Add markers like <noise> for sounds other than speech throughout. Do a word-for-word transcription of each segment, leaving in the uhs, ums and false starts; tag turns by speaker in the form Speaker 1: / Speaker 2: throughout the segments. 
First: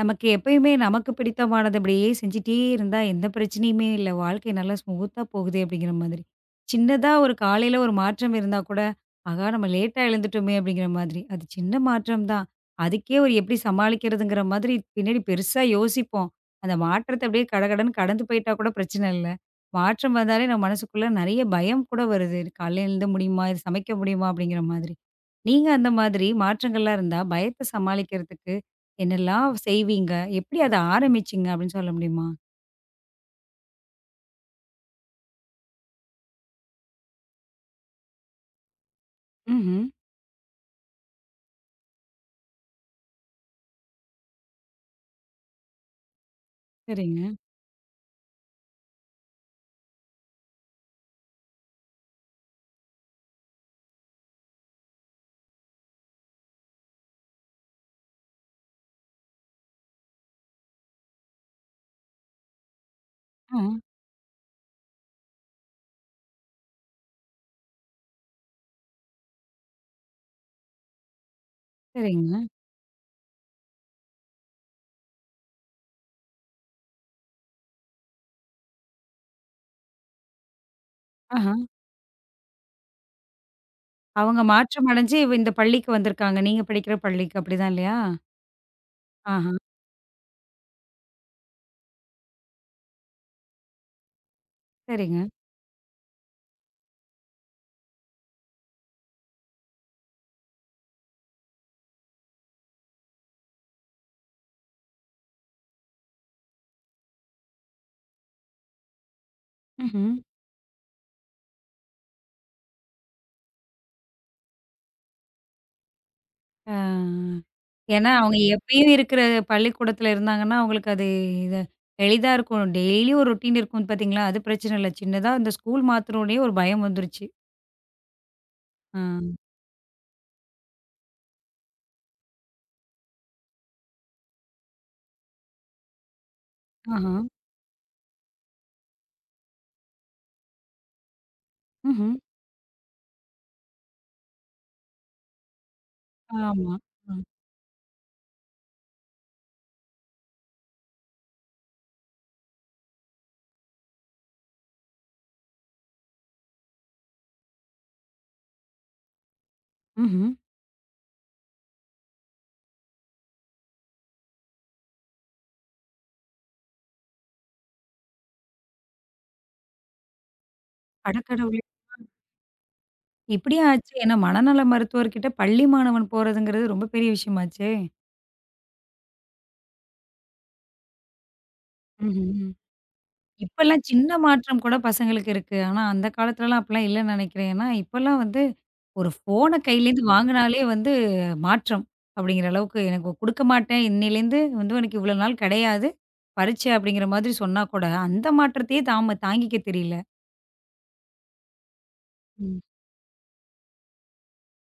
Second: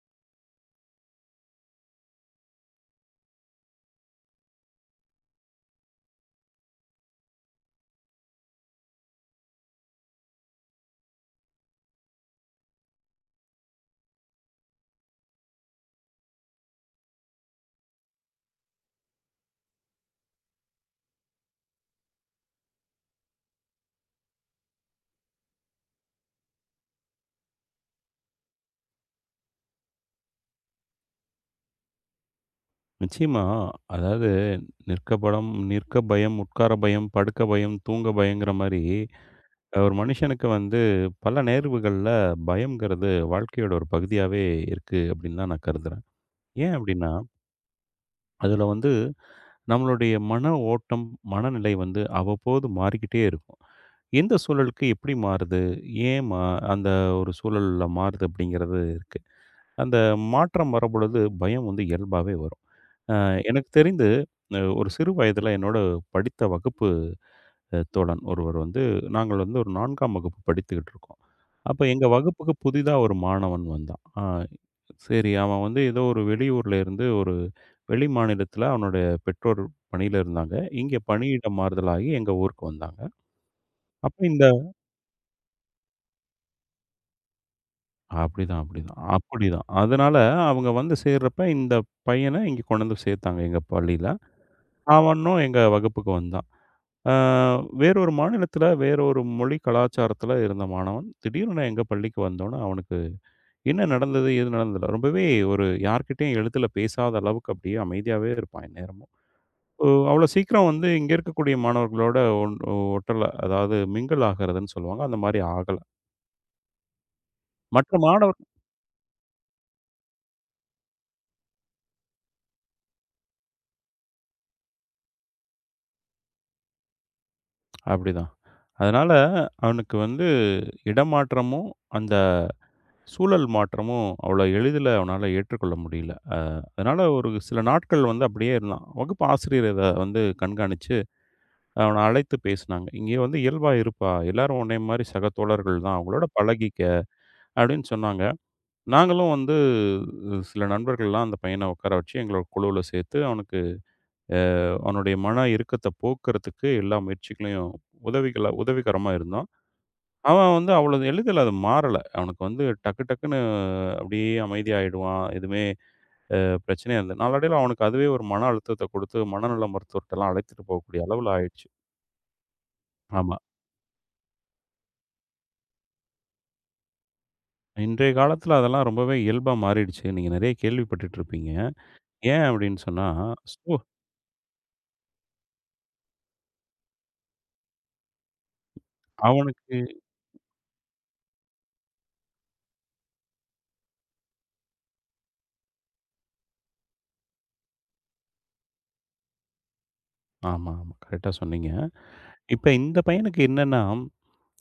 Speaker 1: நமக்கு எப்பயுமே நமக்கு பிடித்தமானது அப்படியே செஞ்சுட்டே இருந்தா எந்த பிரச்சனையுமே இல்ல. வாழ்க்கை நல்லா ஸ்மூத்தா போகுதே அப்படிங்கிற மாதிரி. சின்னதா ஒரு காலையில ஒரு மாற்றம் இருந்தா கூட, ஆகா நம்ம லேட்டா எழுந்துட்டோமே அப்படிங்கிற மாதிரி. அது சின்ன மாற்றம் தான். அதுக்கே ஒரு எப்படி சமாளிக்கிறதுங்கிற மாதிரி பின்னாடி பெருசா யோசிப்போம். அந்த மாற்றத்த அப்படியே கடகடன்னு கடந்து போயிட்டா கூட பிரச்சனை இல்ல. மாற்றம் வந்தாலே நம்ம மனசுக்குள்ள நெறைய பயம் கூட வருது. காலையில எழுந்த முடியுமா? இது சமைக்க முடியுமா? அப்படிங்கிற மாதிரி. நீங்க அந்த மாதிரி மாற்றங்கள்லாம் இருந்தா பயத்த சமாளிக்கிறதுக்கு என்னல்லாம் செய்வீங்க? எப்படி அத ஆரம்பிச்சீங்க அப்படின்னு சொல்ல முடியுமா?
Speaker 2: நிச்சயமா. அதாவது நிற்க படம், நிற்க பயம், உட்கார பயம், படுக்க பயம், தூங்க பயங்கிற மாரி,
Speaker 1: ம்ஹ்ம்.
Speaker 2: ஒரு மனுஷனுக்கு வந்து பல நேர்வுகள்ல பயம்ங்கிறது வாழ்க்கையோட ஒரு பகுதியாவே இருக்கு அப்படின்னு தான் நான் கருதுறேன். ஏன் அப்படின்னா,
Speaker 1: சரிங்க.
Speaker 2: அதில வந்து நம்மளுடைய மன ஓட்டம், மனநிலை வந்து அவ்வப்போது மாறிக்கிட்டே இருக்கும். எந்த சூழலுக்கு எப்படி மாறுது? ஏன் மா அந்த ஒரு சூழல்ல மாறுது அப்படிங்கிறது இருக்கு. அந்த மாற்றம் வரம்பொழுது பயம் வந்து இயல்பாவே வரும். அ
Speaker 1: ஆ.
Speaker 2: எனக்கு தெரிந்து அ ஒரு சிறு வயதில என்னோட படித்த வகுப்பு அ தோழன் ஒருவர் வந்து நாங்கள் வந்து ஒரு நான்காம் வகுப்பு படித்துக்கிட்டு இருக்கோம். அப்ப எங்க
Speaker 1: சரிங்க.
Speaker 2: வகுப்புக்கு புதிதா ஒரு மாணவன் வந்தான். அ சரி அவன் வந்து ஏதோ ஒரு வெளியூர்ல இருந்து ஒரு வெளி மாநிலத்தில அவனுடைய பெற்றோர் பணியில இருந்தாங்க. இங்க பணியிட
Speaker 1: ஆஹா.
Speaker 2: மாறுதலாகி எங்க ஊருக்கு வந்தாங்க. அப்ப
Speaker 1: அவங்க
Speaker 2: இந்த
Speaker 1: மாற்றம் அடைஞ்சு இவ இந்த பள்ளிக்கு வந்திருக்காங்க. நீங்க படிக்கிற பள்ளிக்கு அப்படிதான் இல்லையா?
Speaker 2: அப்படிதான், அப்படிதான்,
Speaker 1: ஆஹா.
Speaker 2: அப்படிதான். அதனால அவங்க வந்து சேர்றப்ப இந்த பையன இங்க கொண்டு வந்து சேர்த்தாங்க எங்க பள்ளியில.
Speaker 1: சரிங்க.
Speaker 2: அவனும் எங்க வகுப்புக்கு வந்தான். ஆ, வேறொரு மாநிலத்தில, வேறொரு மொழி கலாச்சாரத்தில இருந்த மாணவன், திடீர்னு எங்க பள்ளிக்கு வந்தோனே, அவனுக்கு என்ன நடந்தது? ஏது நடந்ததுல ரொம்பவே ஒரு யார்கிட்டயும் எழுத்துல பேசாத அளவுக்கு அப்படியே அமைதியாவே இருப்பான் எந்நேரமும். ஓ
Speaker 1: ம்ஹ்ம்.
Speaker 2: அவ்வளோ சீக்கிரம் வந்து இங்க இருக்கக்கூடிய மாணவர்களோட ஒன் ஒட்டல. அதாவது மிங்கிள் ஆகுறதுன்னு சொல்லுவாங்க. அந்த மாரி ஆகல.
Speaker 1: ஆ.
Speaker 2: மற்ற
Speaker 1: ஏன்னா அவங்க
Speaker 2: மாணவர்
Speaker 1: எப்பயும் இருக்கிற பள்ளிக்கூடத்துல இருந்தாங்கன்னா, அவங்களுக்கு அது இது எளிதா இருக்கும். டெய்லியும் ஒரு ரொட்டீன் இருக்கும் பார்த்தீங்களா? அது பிரச்சனை இல்ல. சின்னதா இந்த ஸ்கூல் மாத்துனோனே ஒரு பயம் வந்துருச்சு.
Speaker 2: அப்படிதான்.
Speaker 1: ஆ.
Speaker 2: அதனால அவனுக்கு வந்து இடமாற்றமும், அந்த சூழல் மாற்றமும் அவ்வளோ எளிதில அவனால ஏற்றுக்கொள்ள முடியல. அ அதனால
Speaker 1: ஆஹா.
Speaker 2: ஒரு சில நாட்கள் வந்து அப்படியே இருந்தான். வகுப்பு ஆசிரியர் இத வந்து கண்காணிச்சு, அவன
Speaker 1: ம்ஹ்ம்.
Speaker 2: அழைத்து பேசினாங்க. "இங்கே வந்து இயல்பா இருப்பா. எல்லாரும் உன்னைய மாரி சக தோழர்கள் தான். அவங்களோட
Speaker 1: ஆமா.
Speaker 2: பழகிக்க"
Speaker 1: ம்.
Speaker 2: அப்படின்னு சொன்னாங்க. நாங்களும் வந்து அஹ், சில நண்பர்கள்லாம் அந்த பையன உட்கார வச்சு எங்களோட குழுவுல சேர்த்து, அவனுக்கு அவனுடைய மன இறுக்கத்த போக்குறதுக்கு எல்லா முயற்சிகளையும் உதவிகளா உதவிகரமா இருந்தோம்.
Speaker 1: ம்ஹ்ம்.
Speaker 2: அவன் வந்து அவ்வளவு எளிதில அது மாறல. அவனுக்கு வந்து டக்கு டக்குன்னு அப்படியே அமைதியாயிடுவான். எதுவுமே பிரச்சனையே இல்ல. நாளடைவில அவனுக்கு அதுவே ஒரு மன அழுத்தத்த குடுத்து, மனநல மருத்துவர்ட்டலாம் அழைத்துட்டு போகக்கூடிய அளவுல
Speaker 1: அடக்கடவுளே!
Speaker 2: ஆயிடுச்சு. ஆமா.
Speaker 1: இப்படியே ஆச்சு. ஏன்னா மனநல மருத்துவர்கிட்ட பள்ளி மாணவன் போறதுங்கிறது ரொம்ப பெரிய விஷயமாச்சே!
Speaker 2: இன்றைய காலத்துல அதெல்லாம் ரொம்பவே இயல்பா மாறிடுச்சு. நீங்க நெறைய கேள்விப்பட்டுட்டுருப்பீங்க. ஏன்
Speaker 1: ம்ஹ்ம்.
Speaker 2: அப்படின்னு சொன்னா, சோ
Speaker 1: இப்பல்லாம் சின்ன மாற்றம் கூட பசங்களுக்கு இருக்கு. ஆனா அந்த காலத்துலலாம் அப்படிலாம் இல்லன்னு நினைக்கிறேன். ஏன்னா இப்பல்லாம் வந்து ஒரு ஃபோன
Speaker 2: அவனுக்கு
Speaker 1: கையிலேருந்து வாங்குனாலே வந்து மாற்றம் அப்படிங்கிற அளவுக்கு எனக்கு குடுக்க மாட்டேன். இன்னையிலேருந்து வந்து உனக்கு இவ்வளோ நாள் கிடையாது. பரீட்சை அப்படிங்கிற மாதிரி சொன்னா கூட அந்த மாற்றத்தையே தாம தாங்கிக்க தெரியல.
Speaker 2: ஆமா, ஆமா. கரெக்ட்டா சொன்னீங்க.
Speaker 1: ம்.
Speaker 2: இப்ப இந்த பையனுக்கு என்னன்னா,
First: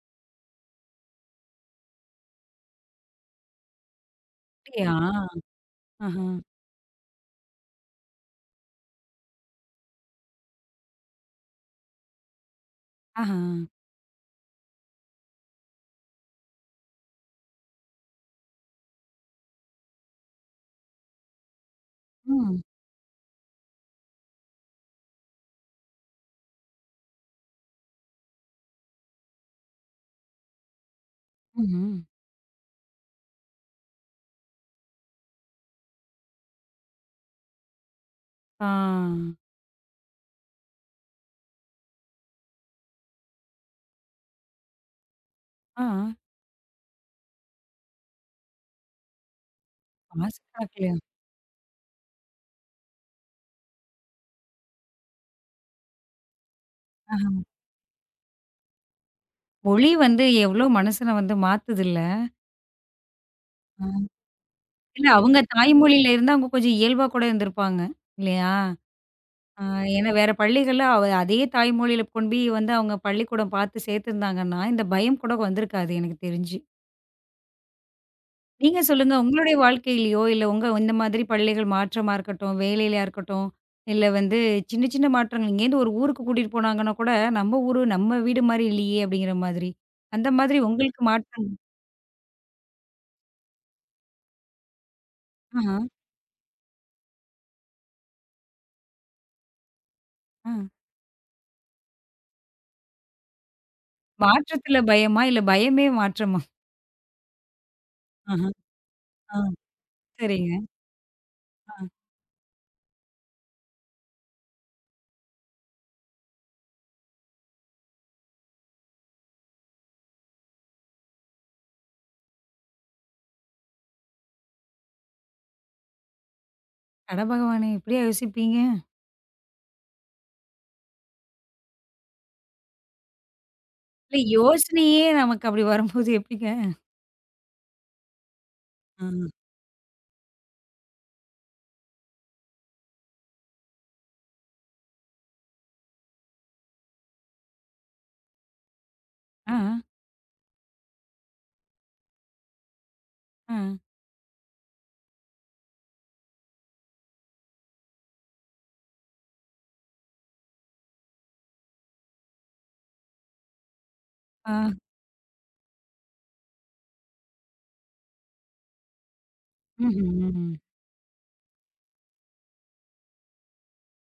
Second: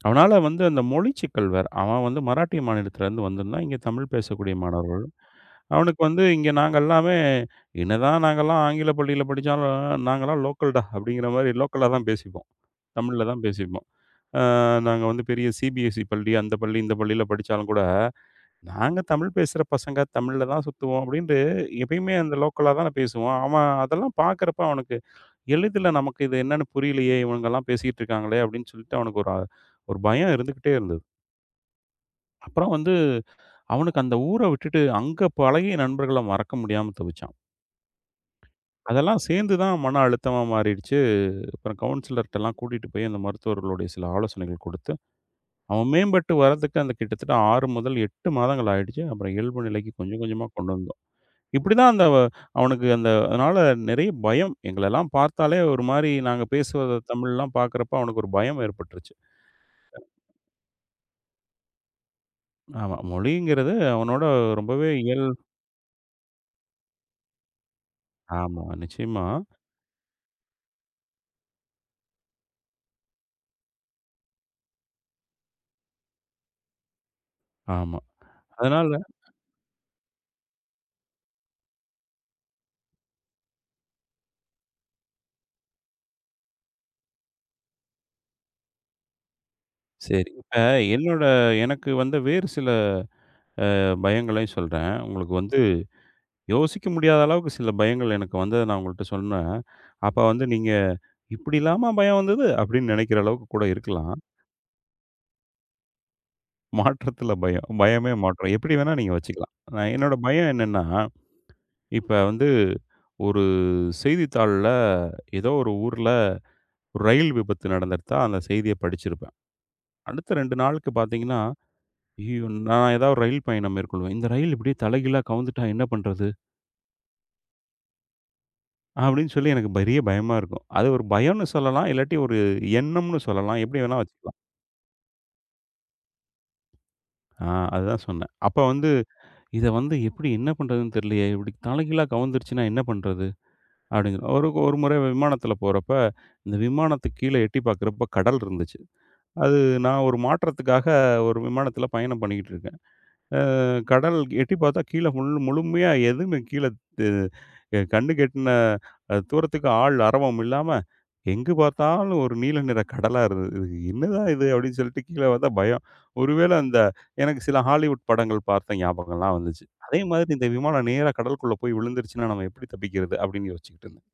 Speaker 2: அவனால வந்து அந்த மொழி சிக்கல் வேற. அவன் வந்து மராட்டிய மாநிலத்திலேருந்து வந்திருந்தான். இங்க தமிழ் பேசக்கூடிய
Speaker 1: அப்படியா?
Speaker 2: மாணவர்கள். அவனுக்கு வந்து
Speaker 1: ஆஹா,
Speaker 2: இங்க நாங்க எல்லாமே என்னதான் நாங்கலாம் ஆங்கில பள்ளியில படிச்சாலும், நாங்கலாம் லோக்கல்டா அப்படிங்கிற மாரி லோக்கலா தான் பேசிப்போம். தமிழ்ல
Speaker 1: ஆஹா.
Speaker 2: தான் பேசிப்போம். அ நாங்க வந்து பெரிய சி பி எஸ் இ பள்ளி, அந்த பள்ளி, இந்த பள்ளியில படிச்சாலும் கூட, "நாங்க தமிழ் பேசுற பசங்க, தமிழ்ல தான் சுத்துவோம்" அப்படின்ட்டு எப்பயுமே அந்த
Speaker 1: ம்.
Speaker 2: லோக்கலா தான பேசுவோம். அவன் அதெல்லாம் பார்க்குறப்ப அவனுக்கு எளிதில நமக்கு இது என்னன்னு புரியலையே, இவனுங்கலாம் பேசிட்டு இருக்காங்களே அப்படின்னு சொல்லிட்டு அவனுக்கு ஒரு ஒரு பயம் இருந்துகிட்டே இருந்தது.
Speaker 1: ம்ஹ்ம்.
Speaker 2: அப்புறம் வந்து அவனுக்கு அந்த ஊர விட்டுட்டு அங்க பழகிய நண்பர்கள மறக்க முடியாம தவிச்சான்.
Speaker 1: ஆ.
Speaker 2: அதெல்லாம் சேர்ந்து தான் மன அழுத்தமா மாறிடுச்சு. அப்புறம் கவுன்சிலர்ட்டலாம் கூட்டிட்டு போய் அந்த மருத்துவர்களுடைய சில ஆலோசனைகள் கொடுத்து
Speaker 1: ஆ.
Speaker 2: அவன் மேம்பட்டு வர்றதுக்கு அந்த கிட்டத்தட்ட ஆறு முதல் எட்டு மாதங்கள் ஆயிடுச்சு. அப்புறம் இயல்பு நிலைக்கு கொஞ்சம்
Speaker 1: காசு
Speaker 2: கொஞ்சமா கொண்டு
Speaker 1: கணக்குலயா?
Speaker 2: வந்தோம். இப்படிதான் அந்த வ- அவனுக்கு அந்த அதனால நிறைய பயம். எங்களெல்லாம் பார்த்தாலே ஒரு மாரி நாங்க பேசுவத தமிழ்லாம் பார்க்குறப்ப அவனுக்கு ஒரு பயம் ஏற்பட்டுருச்சு.
Speaker 1: மொழி வந்து எவ்ளோ மனசன வந்து மாத்துதுல்ல.
Speaker 2: ஆமா. மொழிங்கிறது
Speaker 1: ஆ.
Speaker 2: அவனோட ரொம்பவே
Speaker 1: இல்ல
Speaker 2: இயல்
Speaker 1: அவங்க தாய்மொழியில இருந்தா அவங்க கொஞ்சம் இயல்பா கூட இருந்திருப்பாங்க. இல்லையா?
Speaker 2: ஆமா. நிச்சயமா.
Speaker 1: ஆ ஏன்னா வேற பள்ளிகள்ல அவ அதே தாய்மொழியில கொண்டு போய் வந்து அவங்க பள்ளிக்கூடம் பார்த்து சேர்த்துருந்தாங்கன்னா, இந்த பயம் கூட வந்திருக்காது எனக்கு தெரிஞ்சு.
Speaker 2: ஆமா.
Speaker 1: நீங்க
Speaker 2: அதனால
Speaker 1: சொல்லுங்க உங்களுடைய வாழ்க்கையிலயோ, இல்ல உங்க இந்த மாதிரி பள்ளிகள் மாற்றமா இருக்கட்டும், வேலையிலயா இருக்கட்டும், இல்ல வந்து சின்ன சின்ன மாற்றங்கள் இங்கேருந்து ஒரு ஊருக்கு கூட்டிட்டு போனாங்கன்னா கூட, நம்ம ஊரு நம்ம வீடு மாரி இல்லையே! அப்படிங்கிற மாதிரி. அந்த
Speaker 2: சரி. இப்ப
Speaker 1: மாதிரி உங்களுக்கு
Speaker 2: என்னோட
Speaker 1: மாற்றம்
Speaker 2: எனக்கு வந்த வேறு சில அ பயங்களையும் சொல்றேன். உங்களுக்கு வந்து
Speaker 1: ஆஹ.
Speaker 2: யோசிக்க முடியாத அளவுக்கு சில பயங்கள் எனக்கு வந்தத நான் உங்கள்ட்ட சொன்னேன். அப்ப வந்து
Speaker 1: ஆ.
Speaker 2: நீங்க இப்படிலாமா பயம் வந்தது? அப்படின்னு நினைக்கிற அளவுக்கு கூட இருக்கலாம்.
Speaker 1: மாற்றத்துல பயமா? இல்ல பயமே மாற்றமா?
Speaker 2: மாற்றத்தில பயம். பயமே
Speaker 1: ஆஹா.
Speaker 2: மாற்றம். எப்படி வேணா நீங்க
Speaker 1: ஆ.
Speaker 2: வச்சுக்கலாம். நான் என்னோட பயம்
Speaker 1: சரிங்க.
Speaker 2: என்னன்னா,
Speaker 1: ஆ.
Speaker 2: இப்ப வந்து ஒரு செய்தித்தாள்ல ஏதோ ஒரு ஊர்ல ஒரு ரயில் விபத்து நடந்திருத்தா, அந்த செய்திய படிச்சிருப்பேன். அடுத்த ரெண்டு நாளுக்கு பார்த்தீங்கன்னா, ஐயய்யோ! நான் ஏதாவது ரயில் பயணம் மேற்கொள்வேன். இந்த ரயில் இப்படியே தலைகீழா கவுந்துட்டா என்ன பண்றது?
Speaker 1: அட பகவானே! இப்படியா யோசிப்பீங்க?
Speaker 2: அப்படின்னு சொல்லி எனக்கு பெரிய பயமா இருக்கும். அது ஒரு பயம்னு சொல்லலாம். இல்லாட்டி ஒரு எண்ணம்னு சொல்லலாம். எப்படி வேணா
Speaker 1: இல்ல
Speaker 2: வச்சுக்கலாம்.
Speaker 1: யோசனையே நமக்கு அப்படி வரும்போது எப்படிங்க?
Speaker 2: ஆ அதுதான் சொன்னேன். அப்ப வந்து
Speaker 1: ஆ.
Speaker 2: இத வந்து எப்படி என்ன பண்றதுன்னு தெரியலையே! இப்படி தலைகீழா கவுந்துருச்சுன்னா என்ன பண்றது? அப்படிங்கிற ஒரு ஒரு முறை விமானத்தில போறப்ப, இந்த விமானத்துக்கு கீழ எட்டி பார்க்குறப்ப கடல் இருந்துச்சு.
Speaker 1: ஆ,
Speaker 2: அது நான் ஒரு மாற்றத்துக்காக ஒரு விமானத்தில பயணம் பண்ணிக்கிட்டு இருக்கேன்.
Speaker 1: ஆ,
Speaker 2: கடல் எட்டி பார்த்தா கீழ முழு முழுமையா எதுவுமே கீழ து அ கண்ணுக்கு எட்டுன அ தூரத்துக்கு ஆள் அரவம் இல்லாம, எங்கு பார்த்தாலும் ஒரு நீல நிற கடலா இருந்தது. "இது என்னதான் இது?"
Speaker 1: ஆ.
Speaker 2: அப்படின்னு சொல்லிட்டு கீழ பார்த்தா பயம். ஒருவேள அந்த எனக்கு சில ஹாலிவுட் படங்கள் பார்த்த ஞாபகம்லாம் வந்துச்சு. அதே
Speaker 1: ம்ஹ்ம்,
Speaker 2: மாதிரி இந்த
Speaker 1: ம்.
Speaker 2: விமானம் நேரா கடலுக்குள்ள போய் விழுந்துருச்சுன்னா, நம்ம எப்படி தப்பிக்கிறது? அப்படின்னு யோசிச்சுக்கிட்டு இருந்தேன்.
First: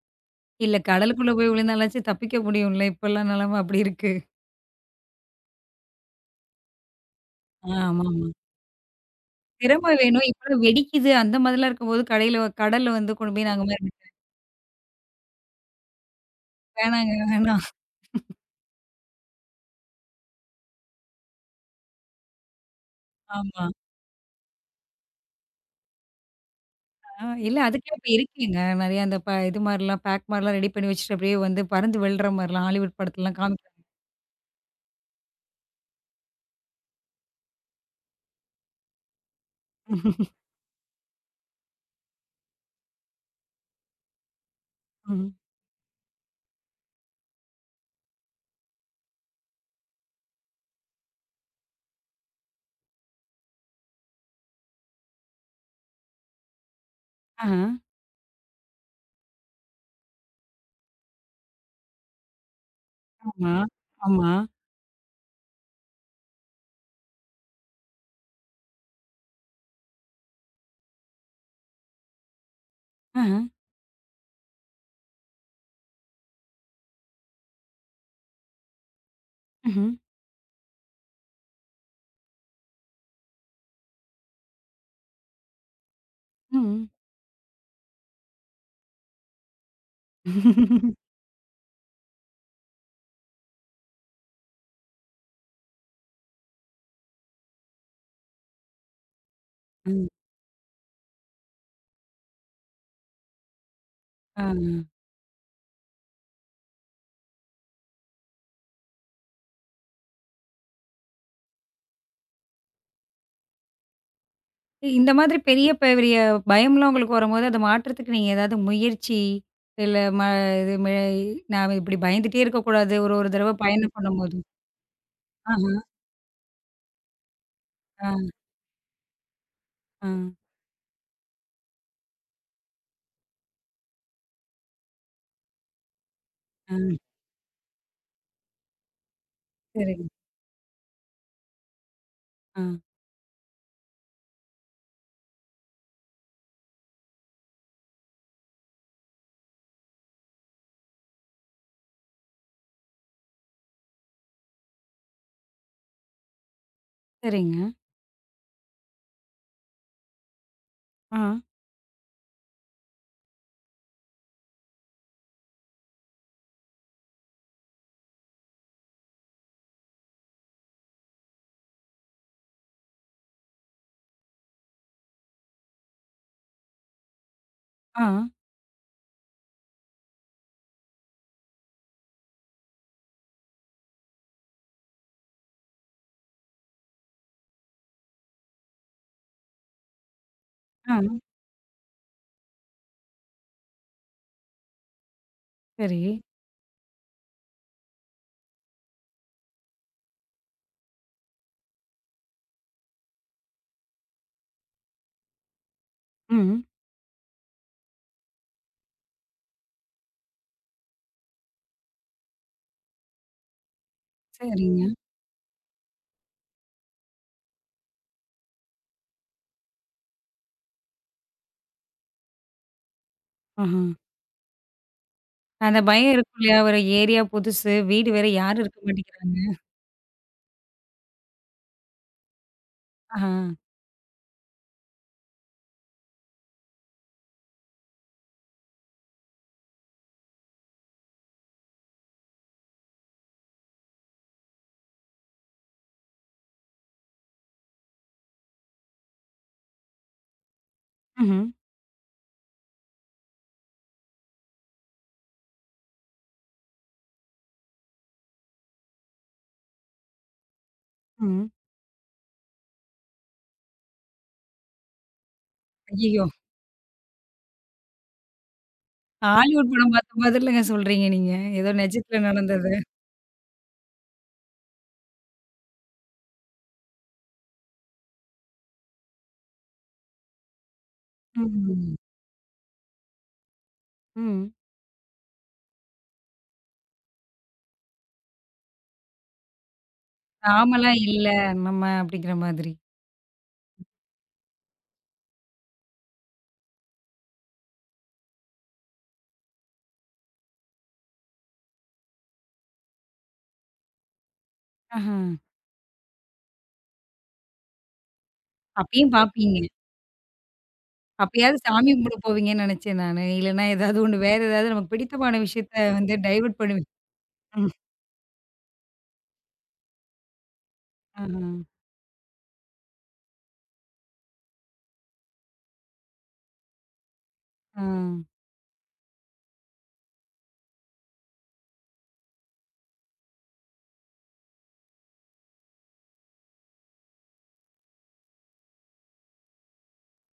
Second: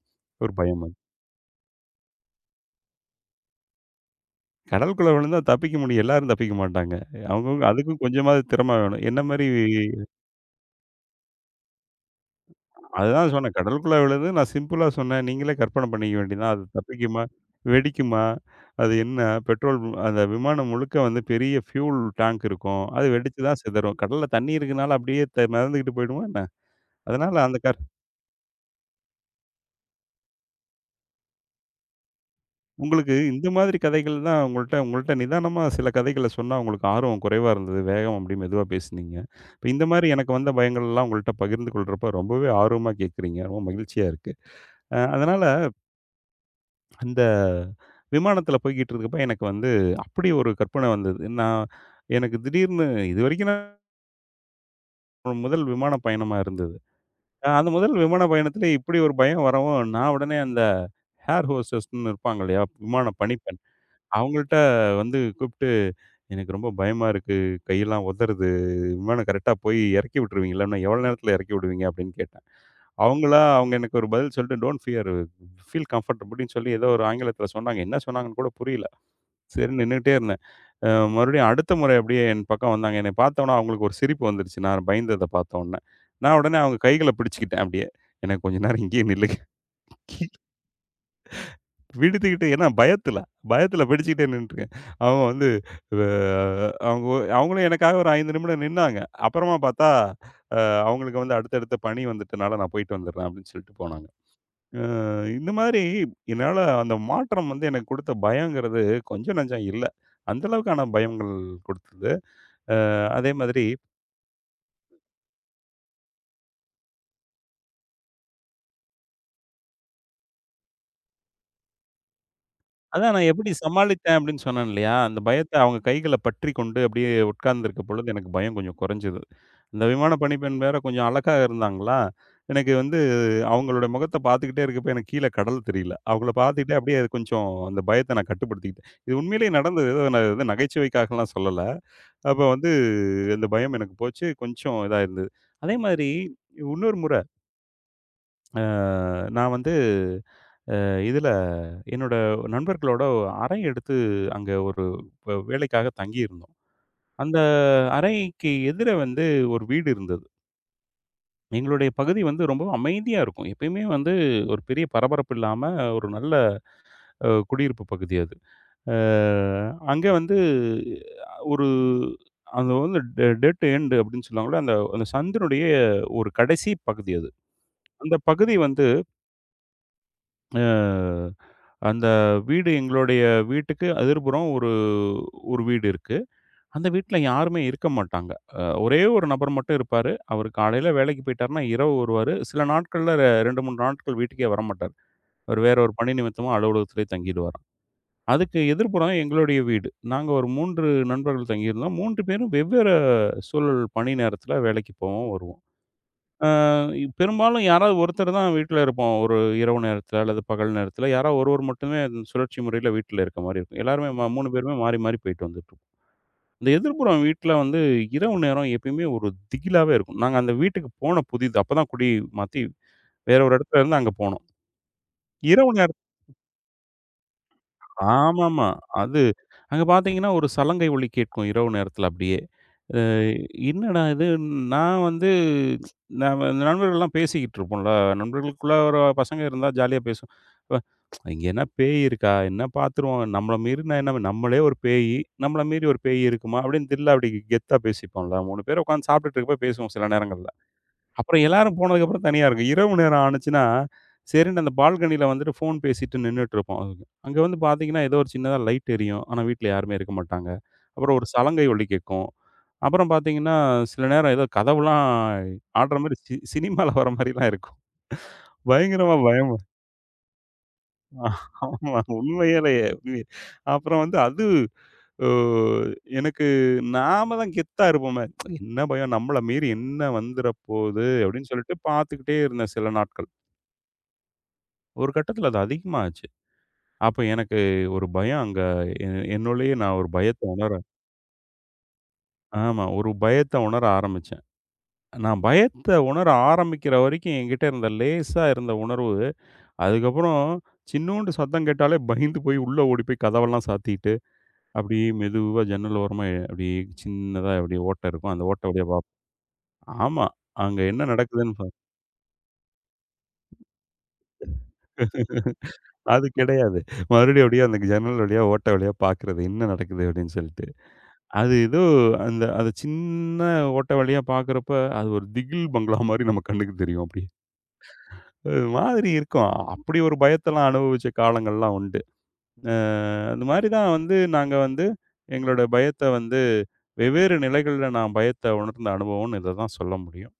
Speaker 2: ஒரு
Speaker 1: இல்ல
Speaker 2: பயம் வந்து.
Speaker 1: கடலுக்குள்ள போய் விழுந்தாலாச்சும் தப்பிக்க முடியும்ல. இப்பல்லாம் நிலைமை அப்படி இருக்கு.
Speaker 2: கடலுக்குள்ள விழுந்தா தப்பிக்க முடியும். எல்லாரும் தப்பிக்க மாட்டாங்க. அவங்கவங்க
Speaker 1: ஆ,
Speaker 2: அதுக்கும்
Speaker 1: ஆமாமா.
Speaker 2: கொஞ்சமாவது திறமை வேணும். என்ன மாரி
Speaker 1: திறமை வேணும். இப்பல்லாம் வெடிக்குது. அந்த மாதிரிலாம் இருக்கும்போது கடையில கடல்ல வந்து
Speaker 2: அதுதான்
Speaker 1: கொண்டு போய்
Speaker 2: சொன்னேன்.
Speaker 1: நாங்க மாரி
Speaker 2: கடலுக்குள்ள விழுது. நான் சிம்பிளா சொன்னேன். நீங்களே கற்பனை பண்ணிக்க வேண்டியது தான். அது
Speaker 1: வேணாங்க,
Speaker 2: தப்பிக்குமா?
Speaker 1: வேணாம்.
Speaker 2: வெடிக்குமா? அது என்ன? பெட்ரோல் மு- அந்த விமானம் முழுக்க வந்து பெரிய ஃபியூல் டேங்க் இருக்கும். அது வெடிச்சு தான்
Speaker 1: ஆமா.
Speaker 2: சிதறும். கடல்ல தண்ணி இருக்கனால அப்படியே த மிதந்துகிட்டு போயிடுமா என்ன?
Speaker 1: ஆ
Speaker 2: அதனால
Speaker 1: இல்ல
Speaker 2: அந்த கர்
Speaker 1: அதுக்கே இப்ப இருக்கேங்க. நெறைய அந்த ப இது மாரிலாம் பேக் மாரிலாம் ரெடி பண்ணி வச்சுட்டு அப்படியே வந்து பறந்து விழ்ற மாரிலாம் ஹாலிவுட்
Speaker 2: உங்களுக்கு
Speaker 1: படத்துலலாம்
Speaker 2: இந்த
Speaker 1: காமிக்கிறாங்க.
Speaker 2: மாதிரி கதைகள் தான் உங்கள்ட்ட உங்கள்ட்ட நிதானமா சில கதைகள சொன்னா உங்களுக்கு ஆர்வம் குறைவா இருந்தது. வேகம் அப்படி மெதுவா பேசுனீங்க. இப்ப இந்த மாரி எனக்கு வந்த பயங்கள்லாம் உங்கள்ட்ட பகிர்ந்து கொள்றப்ப ரொம்பவே ஆர்வமா கேட்கறீங்க. ரொம்ப மகிழ்ச்சியா இருக்கு. அ
Speaker 1: ம்.
Speaker 2: அதனால அந்த விமானத்தில போய்க்கிட்டு இருக்கப்ப எனக்கு வந்து அப்படி ஒரு கற்பனை வந்தது. நான் எனக்கு திடீர்னு இதுவரைக்கும் நான் ஒரு முதல் விமான பயணமா இருந்தது. அ
Speaker 1: ஆஹா.
Speaker 2: அந்த முதல் விமான பயணத்தில இப்படி ஒரு பயம் வரவும், நான் உடனே அந்த ஏர் ஹோஸ்டஸ்ன்னு இருப்பாங்க இல்லையா? விமான
Speaker 1: ஆமா,
Speaker 2: பணிப்பெண்.
Speaker 1: ஆமா.
Speaker 2: அவங்கள்ட்ட வந்து கூப்பிட்டு, "எனக்கு ரொம்ப பயமா இருக்கு. கையெல்லாம் உதறுது. விமானம் கரெக்ட்டா போய் இறக்கி விட்டுருவீங்கல்ல? இன்னும் எவ்வளோ நேரத்தில இறக்கி விடுவீங்க?" அப்படின்னு கேட்டேன்.
Speaker 1: ஆஹா.
Speaker 2: அவங்களா அவங்க எனக்கு ஒரு பதில் சொல்லிட்டு, "டோன்ட் ஃபியர். ஃபீல் கம்ஃபர்டபுள்ன்னு" சொல்லி ஏதோ ஒரு ஆங்கிலத்தில சொன்னாங்க. என்ன சொன்னாங்கன்னு கூட புரியல. சரின்னு
Speaker 1: ம்ஹ்ம்.
Speaker 2: நின்னுட்டே இருந்தேன். அ மறுபடியும் அடுத்த முறை அப்படியே என் பக்கம் வந்தாங்க. என்னைய பார்த்தோன்னே அவங்களுக்கு ஒரு சிரிப்பு வந்துருச்சு. நான் பயந்தத பார்த்தோன்னே. நான் உடனே அவங்க
Speaker 1: ம்.
Speaker 2: கைகள பிடிச்சுக்கிட்டேன் அப்படியே. எனக்கு கொஞ்ச நேரம் இங்கேயே நில்லுங்க. விடுத்துக்கிட்டு <laughs> ஏன்னா பயத்துல, பயத்துல பிடிச்சுக்கிட்டே நின்னுட்டுருக்கேன். அவங்க வந்து அ அவங்க ஒ- அவங்களும் எனக்காக ஒரு ஐந்து நிமிடம் நின்னாங்க. அப்புறமா பார்த்தா,
Speaker 1: ம்.
Speaker 2: அ அவங்களுக்கு வந்து அடுத்தடுத்த பணி வந்துட்டனால நான் போயிட்டு வந்துடுறேன் அப்படின்னு சொல்லிட்டு போனாங்க.
Speaker 1: ஆ.
Speaker 2: அ இந்த மாதிரி என்னால அந்த மாற்றம் வந்து எனக்கு கொடுத்த பயங்கிறது கொஞ்சம் நஞ்சம் இல்ல. அந்த அளவுக்கான பயங்கள் கொடுத்தது. அதே மாதிரி
Speaker 1: இந்த மாதிரி பெரிய பெரிய பயம்லாம் உங்களுக்கு வரும்போது, அத மாற்றத்துக்கு நீங்க ஏதாவது முயற்சி, இல்ல ம இது மெ நாம இப்படி பயந்துட்டே இருக்கக்கூடாது.
Speaker 2: அதான்
Speaker 1: ஒரு ஒரு
Speaker 2: நான் எப்படி
Speaker 1: தடவ பயணம்
Speaker 2: சமாளித்தேன்
Speaker 1: பண்ணும்போது.
Speaker 2: அப்படின்னு சொன்னேன் இல்லையா? அந்த பயத்த
Speaker 1: ஆஹா.
Speaker 2: அவங்க கைகள பற்றிக் கொண்டு அப்படியே உட்கார்ந்திருக்க
Speaker 1: ஆ,
Speaker 2: பொழுது எனக்கு பயம் கொஞ்சம் குறைஞ்சது. அந்த
Speaker 1: ஆ,
Speaker 2: விமான பணிப்பெண் வேற கொஞ்சம் அழகா இருந்தாங்களா, எனக்கு வந்து அவங்களோட முகத்த பார்த்துக்கிட்டே இருக்கப்ப எனக்கு கீழ கடல் தெரியல. அவங்கள
Speaker 1: ஆ.
Speaker 2: பார்த்துக்கிட்டே அப்படியே அது கொஞ்சம் அந்த பயத்த நான் கட்டுப்படுத்திக்கிட்டேன். இது உண்மையிலேயே நடந்தது.
Speaker 1: சரிங்க.
Speaker 2: ஏதோ நான் இது நகைச்சுவைக்காகலாம் சொல்லல. அப்ப
Speaker 1: ஆ.
Speaker 2: வந்து அந்த பயம் எனக்கு போச்சு. கொஞ்சம் இதா இருந்தது. அதே மாதிரி இன்னொரு முறை அ நான் வந்து அ இதுல என்னோட நண்பர்களோட அறை எடுத்து அங்க ஒரு வ வேலைக்காக தங்கியிருந்தோம். அந்த
Speaker 1: சரிங்க.
Speaker 2: அறைக்கு எதிர வந்து ஒரு வீடு இருந்தது.
Speaker 1: ஆ,
Speaker 2: எங்களுடைய பகுதி வந்து ரொம்ப அமைதியா இருக்கும். எப்பயுமே வந்து ஒரு பெரிய பரபரப்பு இல்லாம ஒரு நல்ல அ குடியிருப்பு பகுதி அது. அ அங்க வந்து அஹ், ஒரு அது வந்து டெ டெட் எண்ட் அப்படின்னு சொல்லுவாங்கல்ல, அந்த அந்த சந்தினுடைய ஒரு கடைசி பகுதி அது.
Speaker 1: ஆ,
Speaker 2: அந்த பகுதி வந்து அ அந்த வீடு எங்களுடைய வீட்டுக்கு எதிர்புறம் ஒரு ஒரு வீடு இருக்கு. அந்த வீட்ல யாருமே இருக்க மாட்டாங்க. அ ஒரே ஒரு நபர் மட்டும் இருப்பாரு. அவரு காலையில
Speaker 1: ஆ.
Speaker 2: வேலைக்கு போயிட்டாருன்னா, இரவு வருவாரு. சில நாட்கள்ல ரெ ரெண்டு, மூன்று நாட்கள் வீட்டுக்கே வரமாட்டாரு. அவரு வேற ஒரு
Speaker 1: சரி.
Speaker 2: பணி நிமித்தமா அலுவலகத்திலேயே தங்கிடுவாராம். அதுக்கு எதிர்ப்புறம் எங்களுடைய வீடு. நாங்க ஒரு மூன்று நண்பர்கள் தங்கியிருந்தோம். மூன்று பேரும் வெவ்வேறு சூழல் பணி நேரத்தில வேலைக்கு போவோம், வருவோம். அ
Speaker 1: ம்.
Speaker 2: பெரும்பாலும் யாராவது ஒருத்தர் தான் வீட்ல இருப்போம். ஒரு இரவு நேரத்தில அல்லது பகல் நேரத்தில யாராவது ஒருவர் மட்டுமே அந்த சுழற்சி முறையில வீட்ல இருக்க மாரி இருக்கும். எல்லாருமே ம மூணு பேருமே
Speaker 1: சரிங்க.
Speaker 2: மாறி மாறி போயிட்டு வந்துட்டுருப்போம். இந்த எதிர்ப்புறம் வீட்ல வந்து இரவு நேரம் எப்பயுமே ஒரு திகிலாவே இருக்கும். நாங்க அந்த வீட்டுக்கு போன புதிது. அப்பதான் குடி மாத்தி வேற ஒரு இடத்துல
Speaker 1: ஆஹா.
Speaker 2: இருந்து அங்க போனோம். இரவு
Speaker 1: அந்த
Speaker 2: நேரத்
Speaker 1: பயம் இருக்கும் இல்லையா? ஒரு ஏரியா புதுசு, வீடு வேற யாரும்
Speaker 2: ஆமாமா.
Speaker 1: இருக்க
Speaker 2: அது
Speaker 1: மாட்டேங்கிறாங்க.
Speaker 2: அங்க பார்த்தீங்கன்னா, ஒரு சலங்கை ஒலி கேட்கும் இரவு நேரத்தில அப்படியே. அ
Speaker 1: ஆஹா.
Speaker 2: என்னடா இது? நான் வந்து நாம நண்பர்கள்லாம் பேசிக்கிட்டு இருப்போம்ல. நண்பர்களுக்குள்ள ஒரு பசங்க இருந்தா ஜாலியா பேசுவோம். இப்ப இங்க என்ன பேய் இருக்கா? என்ன பார்த்துருவோம்? நம்மள மீறினா என்ன? நம்மளே ஒரு பேயி, நம்மள மீறி ஒரு பேய் இருக்குமா? அப்படின்னு தில்லா அப்படி கெத்தா பேசிப்போம்ல. மூன்று பேர் உட்காந்து சாப்பிட்டுட்டு இருக்கப்ப பேசுவோம் சில நேரங்கள்ல.
Speaker 1: ம்ஹ்ம்.
Speaker 2: அப்புறம் எல்லாரும் போனதுக்கப்புறம் தனியா இருக்கும். இரவு நேரம் ஆனுச்சுன்னா, சரின்னு அந்த பால்கனியில வந்துட்டு ஃபோன் பேசிட்டு நின்னுட்டு இருப்போம். அங்க வந்து பார்த்தீங்கன்னா, ஏதோ ஒரு சின்னதா லைட் எரியும். ஆனா, வீட்ல யாருமே இருக்க மாட்டாங்க. அப்புறம் ஒரு
Speaker 1: ம்.
Speaker 2: சலங்கை ஒலி கேட்கும். அப்புறம் பார்த்தீங்கன்னா, சில நேரம் ஏதோ கதவுலாம் ஆடுற மாரி
Speaker 1: ஐயயோ!
Speaker 2: சி சினிமால வர மாரிலாம் இருக்கும். பயங்கரமா பயம்.
Speaker 1: ஹாலிவுட் படம் பார்த்த மாதிரிலங்க சொல்றீங்க நீங்க. ஏதோ
Speaker 2: ஆமா
Speaker 1: நிஜத்துல நடந்தது.
Speaker 2: உண்மையிலேயே. உண்மையே. அப்புறம் வந்து அது ஒ எனக்கு நாம தான் கெத்தா இருப்போமே. என்ன பயம் நம்மள மீறி என்ன வந்துற போகுது அப்படின்னு சொல்லிட்டு
Speaker 1: ம்.
Speaker 2: பார்த்துக்கிட்டே இருந்தேன் சில நாட்கள்.
Speaker 1: ம்.
Speaker 2: ஒரு கட்டத்தில அது அதிகமாச்சு. அப்ப எனக்கு ஒரு பயம் அங்க எ என்னுள்ளேயே நான் ஒரு பயத்த உணர
Speaker 1: நாமலாம் இல்ல நம்ம அப்படிங்கிற மாதிரி.
Speaker 2: ஆமா. ஒரு பயத்த உணர ஆரம்பிச்சேன். நான் பயத்த உணர ஆரம்பிக்கிற வரைக்கும் என்கிட்ட இருந்த லேசா இருந்த உணர்வு, அதுக்கப்புறம் சின்னூண்டு சத்தம் கேட்டாலே பயந்து போய் உள்ள ஓடி போய் கதவெல்லாம் சாத்திட்டு, அப்படியே
Speaker 1: ஆஹா.
Speaker 2: மெதுவா ஜன்னல் ஓரமா எ- அப்படியே சின்னதா அப்படியே ஓட்டை இருக்கும். அந்த ஓட்டை வழியா பாப்
Speaker 1: அப்பயும் பார்ப்பீங்க.
Speaker 2: ஆமா. அங்க என்ன நடக்குதுன்னு
Speaker 1: அப்பயாவது
Speaker 2: பா
Speaker 1: சாமி கும்பிட போவீங்கன்னு நெனச்சேன் நானு. இல்லன்னா ஏதாவது ஒண்ணு வேற ஏதாவது நமக்கு பிடித்தமான விஷயத்த வந்து
Speaker 2: அது
Speaker 1: டைவர்ட்
Speaker 2: கிடையாது.
Speaker 1: பண்ணுவீங்க.
Speaker 2: மறுபடியும் அப்படியே
Speaker 1: ம்.
Speaker 2: அந்த ஜன்னல் வழியா, ஓட்டை வழியா பார்க்கிறது. என்ன நடக்குது அப்படின்னு சொல்லிட்டு.
Speaker 1: ஆஹா.
Speaker 2: அது ஏதோ அந்த அத சின்ன ஓட்டை வழியா பார்க்குறப்ப, அது ஒரு திகில் பங்களா மாரி நம்ம கண்ணுக்கு தெரியும் அப்படியே.
Speaker 1: ஆ.
Speaker 2: அது மாதிரி இருக்கும். அப்படி ஒரு பயத்தெல்லாம் அனுபவிச்ச காலங்கள்லாம் உண்டு. அ அந்த மாரி தான் வந்து நாங்க வந்து எங்களோட பயத்த வந்து வெவ்வேறு நிலைகள்ல நான் பயத்த உணர்ந்த அனுபவம்னு இத தான் சொல்ல முடியும்.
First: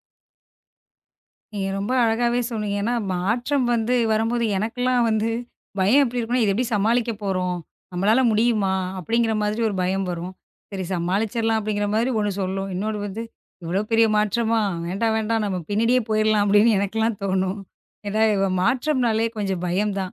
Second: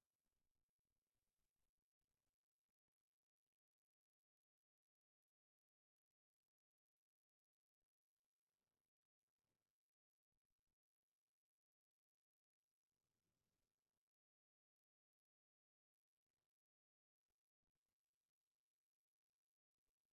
Speaker 1: நீங்க ரொம்ப அழகாவே சொன்னீங்க. ஏன்னா, மாற்றம் வந்து வரும்போது எனக்கெல்லாம் வந்து பயம் எப்படி இருக்கும்னா, "இது எப்படி சமாளிக்க போறோம்? நம்மளால முடியுமா?" அப்படிங்கிற மாதிரி ஒரு பயம் வரும். சரி சமாளிச்சிடலாம் அப்படிங்கிற மாதிரி ஒண்ணு சொல்லும். இன்னொன்னு வந்து, "இவ்வளோ பெரிய மாற்றமா? வேண்டாம், வேண்டாம் நம்ம பின்னாடியே போயிடலாம்." அப்படின்னு எனக்கெல்லாம் தோணும். ஏன்னா இவ மாற்றம்னாலே கொஞ்சம் பயம் தான்.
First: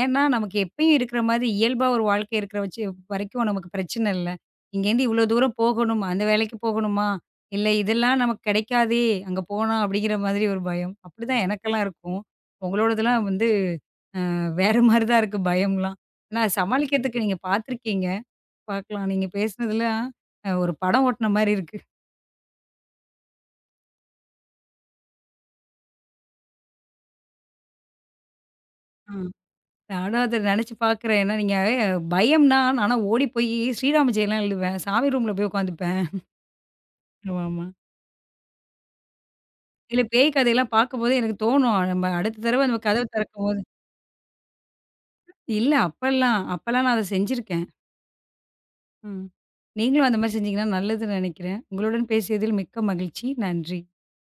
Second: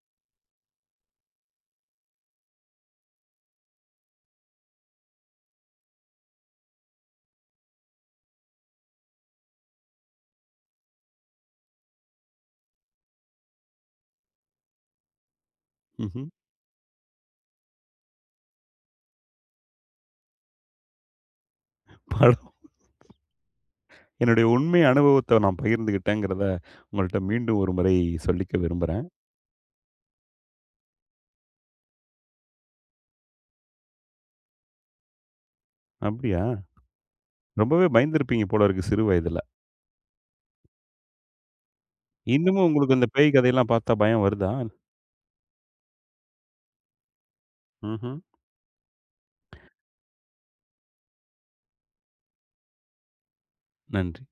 Speaker 1: ஏன்னா, நமக்கு எப்பயும் இருக்கிற மாதிரி இயல்பா ஒரு வாழ்க்கை இருக்கிற வச்சு வரைக்கும் நமக்கு பிரச்சனை இல்ல. இங்கேருந்து இவ்வளோ தூரம் போகணும், அந்த வேலைக்கு போகணுமா? இல்ல இதெல்லாம் நமக்கு கிடைக்காதே! அங்க போனா அப்டிங்கிற மாதிரி ஒரு பயம். அப்படிதான் எனக்கெல்லாம் இருக்கும். உங்களோடதெல்லாம் வந்து வேற மாரி தான் இருக்கு பயம்லாம்.
Speaker 2: ம்ஹ்ம்.
Speaker 1: ஆனா சமாளிக்கிறதுக்கு நீங்க பார்த்துருக்கீங்க. பார்க்கலாம். நீங்க பேசுனதுலாம் அ ஒரு படம் ஓட்டுன மாரி இருக்கு.
Speaker 2: படம் என்னுடைய உண்மை அனுபவத்த நான் பகிர்ந்துக்கிட்டேங்கிறத உங்கள்ட்ட மீண்டும் ஒரு முறை சொல்லிக்க விரும்புறேன்.
Speaker 1: ஆ. நானும் அத நெனச்சு பார்க்குறேன். ஏன்னா நீங்க அஹ், பயம்னா நான்லாம் ஓடி போய் ஸ்ரீராம ஜெயம்லாம் எழுதுவேன். சாமி ரூம்ல போய் உட்காந்துப்பேன்.
Speaker 2: அப்படியா?
Speaker 1: ஆமாமா.
Speaker 2: ரொம்பவே பயந்திருப்பீங்க போல இருக்கு சிறு வயதுல.
Speaker 1: இல்ல பேய் கதையெல்லாம் பார்க்கும்போது எனக்கு தோணும். நம்ம அடுத்த
Speaker 2: இன்னமும்
Speaker 1: தடவ நம்ம
Speaker 2: உங்களுக்கு இந்த
Speaker 1: கதவு
Speaker 2: பேய்
Speaker 1: திறக்கும்போது
Speaker 2: கதையெல்லாம் பார்த்தா பயம் வருதா?
Speaker 1: இல்ல அப்பல்லாம் அப்பல்லாம் நான் அத செஞ்சிருக்கேன்.
Speaker 2: ம்ஹ்ம்.
Speaker 1: ம். நீங்களும் அந்த மாரி செஞ்சீங்கன்னா நல்லதுன்னு நெனைக்கிறேன். உங்களுடன் பேசியதில் மிக்க மகிழ்ச்சி. நன்றி.
Speaker 2: நன்றி.